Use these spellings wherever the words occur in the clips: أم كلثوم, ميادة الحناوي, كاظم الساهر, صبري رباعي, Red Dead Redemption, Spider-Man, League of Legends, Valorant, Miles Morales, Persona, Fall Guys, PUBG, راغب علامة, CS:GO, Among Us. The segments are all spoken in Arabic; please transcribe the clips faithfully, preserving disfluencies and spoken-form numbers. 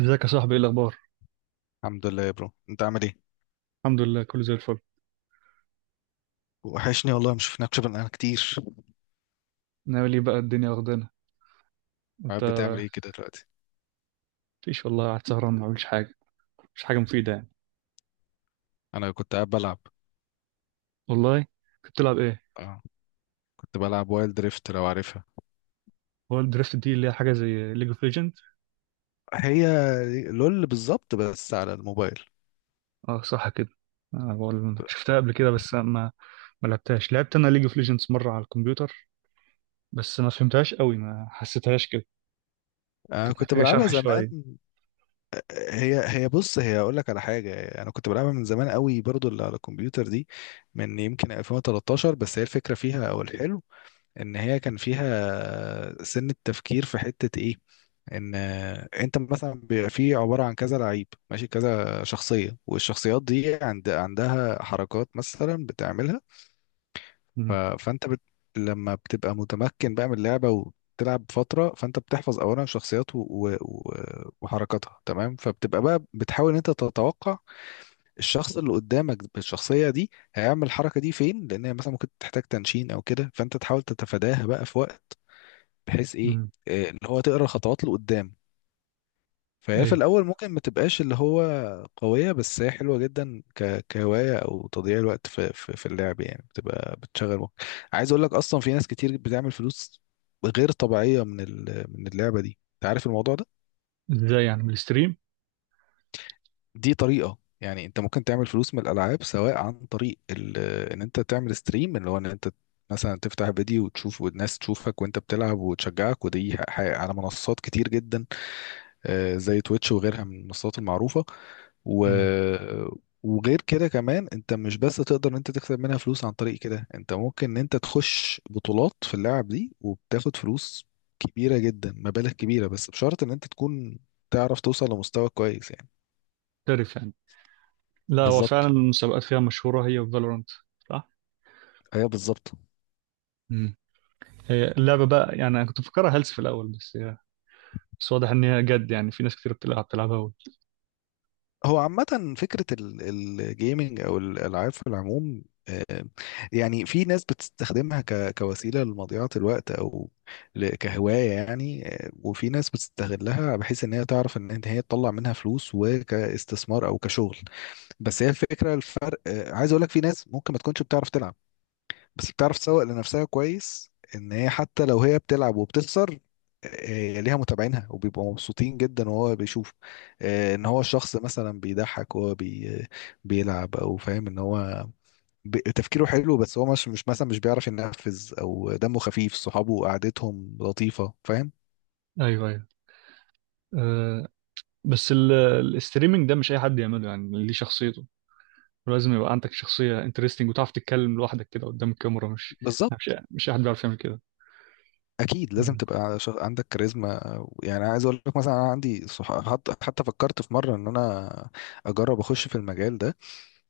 ازيك يا صاحبي؟ ايه الاخبار؟ الحمد لله يا برو، انت عامل ايه؟ الحمد لله، كله زي الفل. وحشني والله، ما شفناكش بقالنا كتير. ناوي ليه بقى؟ الدنيا واخدانا. انت؟ قاعد بتعمل ايه كده دلوقتي؟ مفيش والله، قاعد سهران ما بعملش حاجه. مش حاجه مفيده يعني. انا كنت قاعد بلعب. والله؟ كنت بتلعب ايه؟ اه، كنت بلعب وايلد دريفت، لو عارفها. هو الدرافت دي اللي هي حاجه زي ليج اوف ليجند؟ هي لول، بالظبط، بس على الموبايل. اه صح كده. انا بقول شفتها قبل كده بس ما ما لعبتهاش. لعبت انا ليج اوف ليجندز مره على الكمبيوتر، بس ما فهمتهاش قوي، ما حسيتهاش كده. انا كانت كنت محتاجه بلعبها شرح زمان. شويه. هي هي بص، هي اقول لك على حاجه، انا كنت بلعبها من زمان قوي برضو اللي على الكمبيوتر دي، من يمكن الفين وتلتاشر. بس هي الفكره فيها او الحلو ان هي كان فيها سن التفكير في حتة ايه، ان انت مثلا بيبقى فيه عبارة عن كذا لعيب، ماشي، كذا شخصية، والشخصيات دي عند عندها حركات مثلا بتعملها. ف... امم فانت بت... لما بتبقى متمكن بقى من اللعبة وتلعب فترة، فانت بتحفظ اولا شخصيات و... و... و- وحركاتها، تمام. فبتبقى بقى بتحاول ان انت تتوقع الشخص اللي قدامك بالشخصية دي هيعمل الحركة دي فين، لان هي مثلا ممكن تحتاج تنشين او كده، فانت تحاول تتفاداها بقى في وقت، بحيث ايه، امم آه، اللي هو تقرا الخطوات لقدام. فهي في ايوه. الاول ممكن ما تبقاش اللي هو قويه، بس هي حلوه جدا ك... كهوايه او تضييع الوقت في... في في اللعب يعني، بتبقى بتشغل وقت. عايز اقول لك، اصلا في ناس كتير بتعمل فلوس غير طبيعيه من ال... من اللعبه دي، انت عارف الموضوع ده؟ ازاي يعني؟ من الستريم؟ دي طريقه، يعني انت ممكن تعمل فلوس من الالعاب سواء عن طريق ال... ان انت تعمل ستريم، اللي هو ان انت مثلا تفتح فيديو وتشوف، والناس تشوفك وانت بتلعب وتشجعك، ودي ح- ح- على منصات كتير جدا، آه، زي تويتش وغيرها من المنصات المعروفة. و... امم وغير كده كمان، انت مش بس تقدر ان انت تكسب منها فلوس عن طريق كده، انت ممكن ان انت تخش بطولات في اللعب دي وبتاخد فلوس كبيرة جدا، مبالغ كبيرة، بس بشرط ان انت تكون تعرف توصل لمستوى كويس يعني. تعرف يعني. لا، هو فعلا بالظبط، المسابقات فيها مشهوره، هي وفالورانت. ايوه بالظبط. صح. هي اللعبة بقى يعني، أنا كنت مفكرها هلس في الأول، بس هي، بس واضح إن هي جد. يعني في ناس كتير بتلعب بتلعبها أول. هو عامة فكرة الجيمنج أو الألعاب في العموم، آه، يعني في ناس بتستخدمها ك- كوسيلة لمضيعة الوقت، أو ل- كهواية يعني، آه، وفي ناس بتستغلها بحيث إن هي تعرف إن إن هي تطلع منها فلوس، وكاستثمار أو كشغل. بس هي الفكرة الفرق، آه، عايز أقول لك في ناس ممكن ما تكونش بتعرف تلعب، بس بتعرف تسوق لنفسها كويس، ان هي حتى لو هي بتلعب وبتخسر، آه، ليها متابعينها وبيبقوا مبسوطين جدا، وهو بيشوف، آه، ان هو الشخص مثلا بيضحك وهو بي بيلعب، او فاهم ان هو ب- تفكيره حلو، بس هو مش مش مثلا مش بيعرف ينفذ، او دمه خفيف، صحابه قعدتهم لطيفة، فاهم. أيوه أيوه. أه، بس ال- الاستريمنج ده مش أي حد يعمله يعني، اللي ليه شخصيته. ولازم يبقى عندك شخصية انترستنج وتعرف تتكلم لوحدك كده قدام الكاميرا. مش بالظبط، مش مش أي حد بيعرف يعمل كده. اكيد لازم مم. تبقى ش- عندك كاريزما، يعني عايز اقول لك مثلا انا عندي صح... حتى حتى فكرت في مرة ان انا اجرب اخش في المجال ده،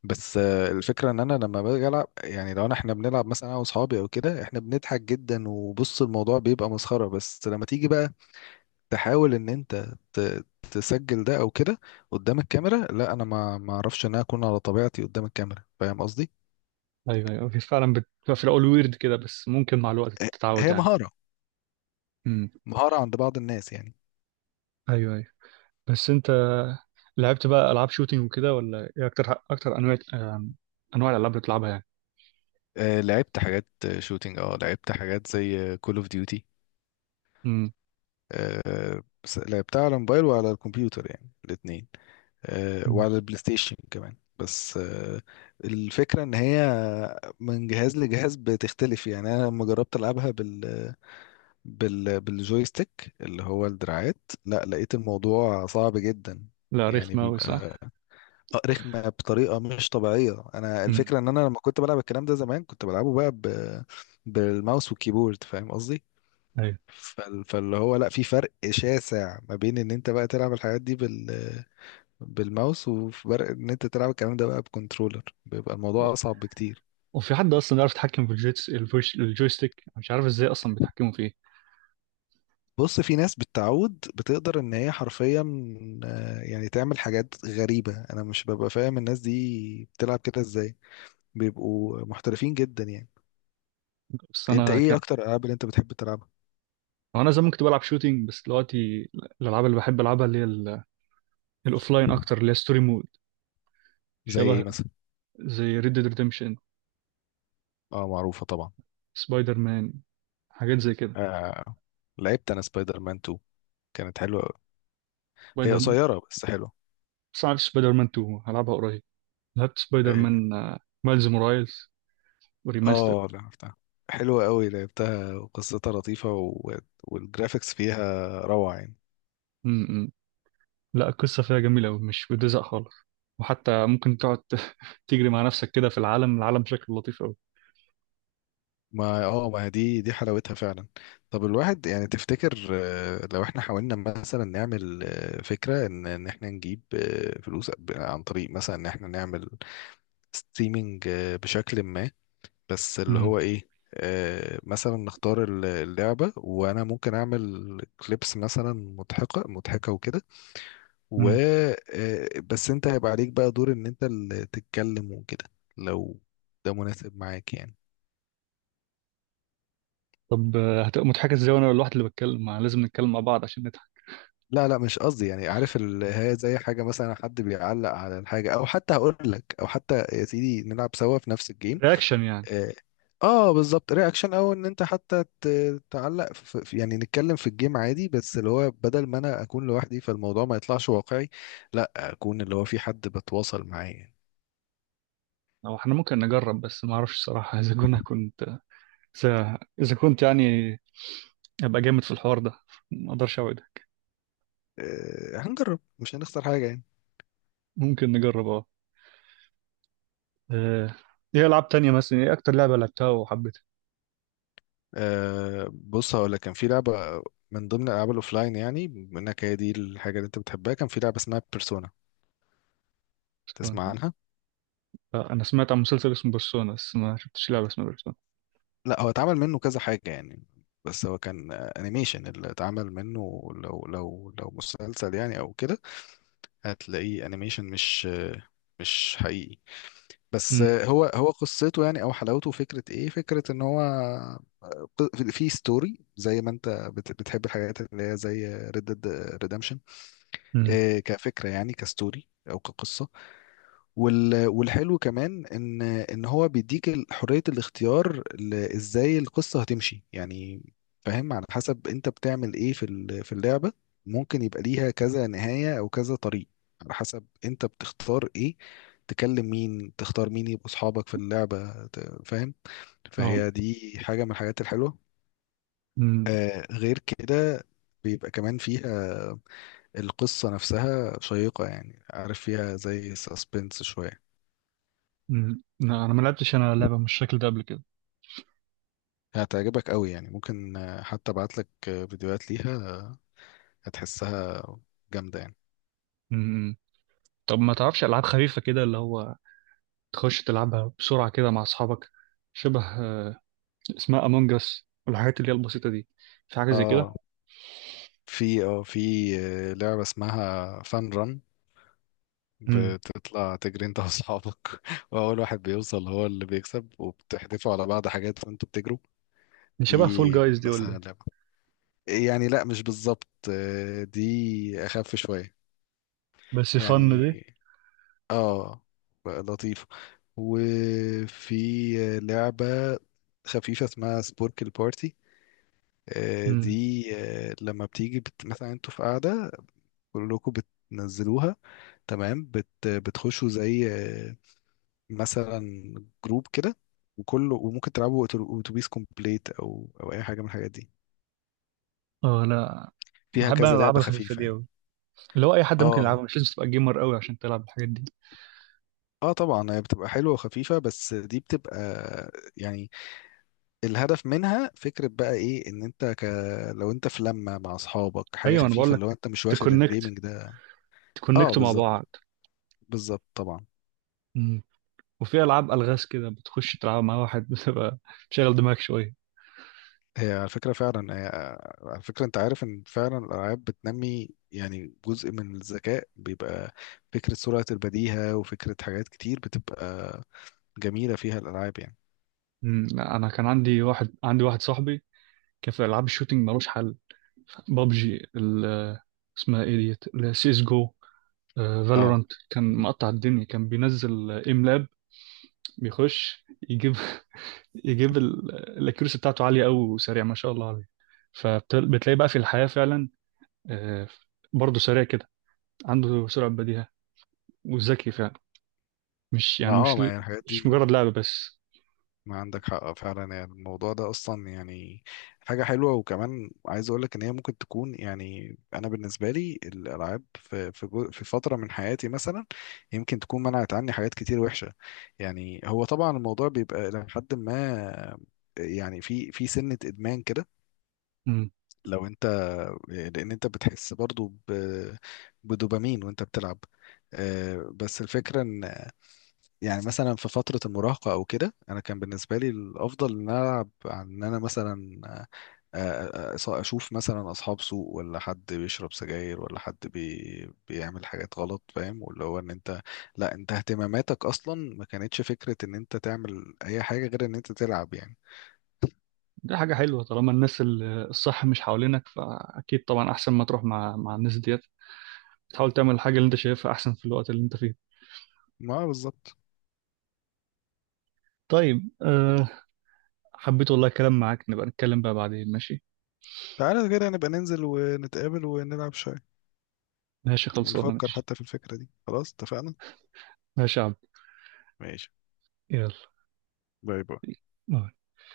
بس آه، الفكرة ان انا لما باجي العب، يعني لو أنا- احنا بنلعب مثلا انا واصحابي او كده، احنا بنضحك جدا، وبص الموضوع بيبقى مسخرة، بس لما تيجي بقى تحاول ان انت ت- تسجل ده او كده قدام الكاميرا، لا انا ما ما اعرفش ان انا اكون على طبيعتي قدام الكاميرا، فاهم قصدي؟ أيوه أيوه، هي فعلا بتبقى في الأول ويرد كده، بس ممكن مع الوقت ه- تتعود هي يعني. مهارة، مم. مهارة عند بعض الناس يعني. أيوه أيوه. بس أنت لعبت بقى ألعاب شوتينج وكده ولا إيه أكتر؟ أكتر أنواع، آم، أنواع الألعاب اللي بتلعبها يعني؟ آه، لعبت حاجات شوتينج، اه لعبت حاجات زي كول اوف ديوتي. مم. لعبتها على الموبايل وعلى الكمبيوتر، يعني الاتنين، آه، مم. وعلى البلاي ستيشن كمان. بس آه، الفكرة ان هي من جهاز لجهاز بتختلف، يعني انا لما جربت العبها بال بال بالجويستيك اللي هو الدراعات، لا لقيت الموضوع صعب جدا، لا، يعني رخمة أوي. بيبقى رخمة بطريقة مش طبيعية. انا امم الفكرة ان انا لما كنت بلعب الكلام ده زمان، كنت بلعبه بقى ب... بالماوس والكيبورد، فاهم قصدي؟ ايوه. فال- فاللي هو لا، في فرق شاسع ما بين ان انت بقى تلعب الحاجات دي بالماوس، وفي فرق ان انت تلعب الكلام ده بقى بكنترولر، بيبقى و- الموضوع اصعب بكتير. وفي حد اصلا يعرف يتحكم في الجيتس الفوش الجويستيك؟ مش عارف ازاي اصلا بيتحكموا فيه. بص، في ناس بالتعود بتقدر ان هي حرفيا، آه، يعني تعمل حاجات غريبة، انا مش ببقى فاهم الناس دي بتلعب كده ازاي، بيبقوا محترفين جدا يعني. بس انت انا ايه كان اكتر الالعاب اللي انت بتحب تلعبها؟ انا زمان كنت بلعب شوتينج، بس دلوقتي الالعاب اللي بحب العبها اللي هي ال- الاوفلاين اكتر، اللي هي ستوري مود زي شبه. ايه مثلا؟ زي ريد ديد ريدمشن، اه معروفة طبعا. سبايدر مان، حاجات زي كده. آه، لعبت انا سبايدر مان اتنين، كانت حلوة أوي. هي سبايدر مان، قصيرة بس حلوة. بس عارف سبايدر مان اتنين هلعبها قريب. لعبت سبايدر آه، مان آه، مايلز مورايلز وريماستر. اه لعبتها، حلوة قوي لعبتها، وقصتها لطيفة، و... والجرافيكس فيها روعة يعني. امم لا القصه فيها جميله قوي، مش بتزهق خالص. وحتى ممكن تقعد تجري مع نفسك كده في العالم، العالم شكله لطيف. ما اه ما دي دي حلاوتها فعلا. طب الواحد يعني تفتكر آه، لو احنا حاولنا مثلا نعمل آه، فكرة ان ان احنا نجيب آه، فلوس ب- عن طريق مثلا ان احنا نعمل ستريمينج بشكل ما، بس اللي مم. هو ايه، آه، مثلا نختار ال- اللعبة، وانا ممكن اعمل كليبس مثلا مضحكة مضحكة وكده، و مم. آه، بس انت هيبقى عليك بقى دور ان انت اللي تتكلم وكده، لو ده مناسب معاك يعني. طب آه، هتبقى مضحكة ازاي وانا الواحد اللي بتكلم؟ ما لازم نتكلم مع بعض عشان نضحك. لا لا، مش قصدي، يعني عارف ال- هي زي حاجة مثلا حد بيعلق على الحاجة، او حتى هقول لك، او حتى يا سيدي نلعب سوا في نفس الجيم. رياكشن يعني؟ اه، آه، بالظبط، رياكشن، او ان انت حتى ت- تعلق في في- يعني نتكلم في الجيم عادي، بس اللي هو بدل ما انا اكون لوحدي فالموضوع ما يطلعش واقعي، لا اكون اللي هو في حد بتواصل معاه يعني. او احنا ممكن نجرب، بس ما اعرفش الصراحة اذا كنا كنت اذا إذا كنت يعني ابقى جامد في الحوار ده. ما اقدرش اوعدك. آه، هنجرب، مش هنخسر حاجة يعني. ممكن نجرب، اه. آه، ايه العاب تانية؟ مثلا ايه اكتر لعبة لعبتها وحبيتها؟ آه بص، هقول لك كان في لعبة من ضمن الألعاب الأوفلاين، يعني بما إنك هي دي الحاجة اللي أنت بتحبها، كان في لعبة اسمها بيرسونا، بيرسونا. تسمع عنها؟ آه، انا سمعت عن مسلسل اسمه بيرسونا، بس ما شفتش لعبة اسمها بيرسونا. لا، هو اتعمل منه كذا حاجة يعني، بس هو كان أنيميشن، اللي اتعمل منه لو لو لو مسلسل يعني أو كده، هتلاقيه أنيميشن، مش آه، مش حقيقي. بس امم آه، هو هو قصته يعني أو حلاوته فكرة إيه؟ فكرة إن هو آه، في ستوري، زي ما أنت بت- بتحب الحاجات اللي هي زي ريد ديد. امم آه، كفكره يعني، كستوري او كقصه. وال- والحلو كمان ان ان هو بيديك ال- حريه الاختيار ل- ازاي القصه هتمشي يعني، فاهم، على حسب انت بتعمل ايه في ال- في اللعبه، ممكن يبقى ليها كذا نهايه او كذا طريق، على حسب انت بتختار ايه، تكلم مين، تختار مين يبقوا اصحابك في اللعبه ت- فاهم. اه. فهي دي حاجه من الحاجات الحلوه. امم آه غير كده، بيبقى كمان فيها القصة نفسها شيقة يعني، عارف فيها زي ساسبنس شوية، امم لا انا ما لعبتش انا لعبة من الشكل ده قبل كده. هتعجبك قوي يعني. ممكن آه، حتى ابعتلك آه، فيديوهات ليها، آه، هتحسها جامدة يعني. امم طب ما تعرفش العاب خفيفة كده، اللي هو تخش تلعبها بسرعة كده مع أصحابك؟ شبه آه، اسمها أمونج أس والحاجات اللي هي البسيطة دي. في حاجة زي كده؟ اه، في اه في آه، لعبة اسمها فان ران، امم بتطلع تجري انت واصحابك واول واحد بيوصل هو اللي بيكسب، وبتحدفوا على بعض حاجات وانتوا بتجروا. دي شبه فول دي جايز دي ولا إيه؟ مثلا لعبة، يعني لا مش بالظبط، آه، دي اخف شوية بس فن يعني، دي. اه، بقى لطيفة. وفي لعبة خفيفة اسمها سبوركل بارتي، آه، امم دي آه، لما بتيجي بت... مثلا انتوا في قاعدة كلكم بتنزلوها، تمام، بت... بتخشوا زي آه، مثلا جروب كده، وكله، وممكن تلعبوا أتو- اتوبيس كومبليت، او او اي حاجة من الحاجات دي، اه. لا فيها بحب أنا كذا الألعاب لعبة الخفيفة خفيفة دي يعني. أوي، اللي هو أي حد ممكن اه، يلعبها، مش لازم تبقى جيمر أوي عشان تلعب الحاجات دي. اه طبعا هي بتبقى حلوة وخفيفة، بس دي بتبقى يعني الهدف منها فكرة بقى ايه، ان انت ك... لو انت في لمة مع اصحابك حاجة أيوة أنا بقول خفيفة، لو لك، انت مش واخد تكونكت، الجيمنج ده. اه تكونكتوا مع بالظبط، بعض. بالظبط طبعا. امم وفي ألعاب ألغاز كده بتخش تلعب مع واحد بتبقى تشغل دماغك شوية. هي على فكرة فعلا، هي على فكرة انت عارف ان فعلا الالعاب بتنمي يعني جزء من الذكاء، بيبقى فكرة سرعة البديهة، وفكرة حاجات كتير بتبقى جميلة فيها الالعاب يعني. امم لا أنا كان عندي واحد عندي واحد صاحبي كان في ألعاب الشوتينج ملوش حل. بابجي، ال- اسمها ايه ديت اللي هي سيس جو، اه، فالورانت، كان مقطع الدنيا. كان بينزل ام لاب بيخش يجيب يجيب ال- الاكيورسي بتاعته عاليه قوي، وسريع ما شاء الله عليه. فبتلاقي بقى في الحياه فعلا آه، برضه سريع كده، عنده سرعه بديهه، وذكي فعلا. مش ما يعني اه مش ما يعني الحاجات مش دي، مجرد لعبه بس. ما عندك حق فعلا، يعني الموضوع ده اصلا يعني حاجه حلوه. وكمان عايز اقول لك ان هي ممكن تكون، يعني انا بالنسبه لي الالعاب في في جو- في فتره من حياتي مثلا، يمكن تكون منعت عني حاجات كتير وحشه، يعني هو طبعا الموضوع بيبقى لحد ما يعني في في سنه ادمان كده مم. لو انت، آه، لان انت بتحس برضو ب- بدوبامين وانت بتلعب، آه، بس الفكره ان يعني مثلا في فترة المراهقة أو كده، أنا كان بالنسبة لي الأفضل إن أنا ألعب، عن إن أنا مثلا آه، آه، آه، أشوف مثلا أصحاب سوء، ولا حد بيشرب سجاير، ولا حد بي بيعمل حاجات غلط، فاهم، واللي هو إن أنت، لا أنت اهتماماتك أصلا ما كانتش فكرة إن أنت تعمل أي حاجة غير إن أنت تلعب يعني. دي حاجه حلوه، طالما الناس ال- الصح مش حوالينك فاكيد طبعا احسن ما تروح مع مع الناس ديت. تحاول تعمل الحاجه اللي انت شايفها احسن في الوقت اللي انت فيه. ما بالظبط. طيب أه، حبيت والله الكلام معاك. نبقى نتكلم بقى بعدين، ماشي؟ تعالى كده نبقى ننزل ونتقابل ونلعب شوية، ماشي، خلصانة، ونفكر ماشي. حتى في الفكرة دي، خلاص اتفقنا. ماشي يا عبد. ماشي. يلا. باي باي.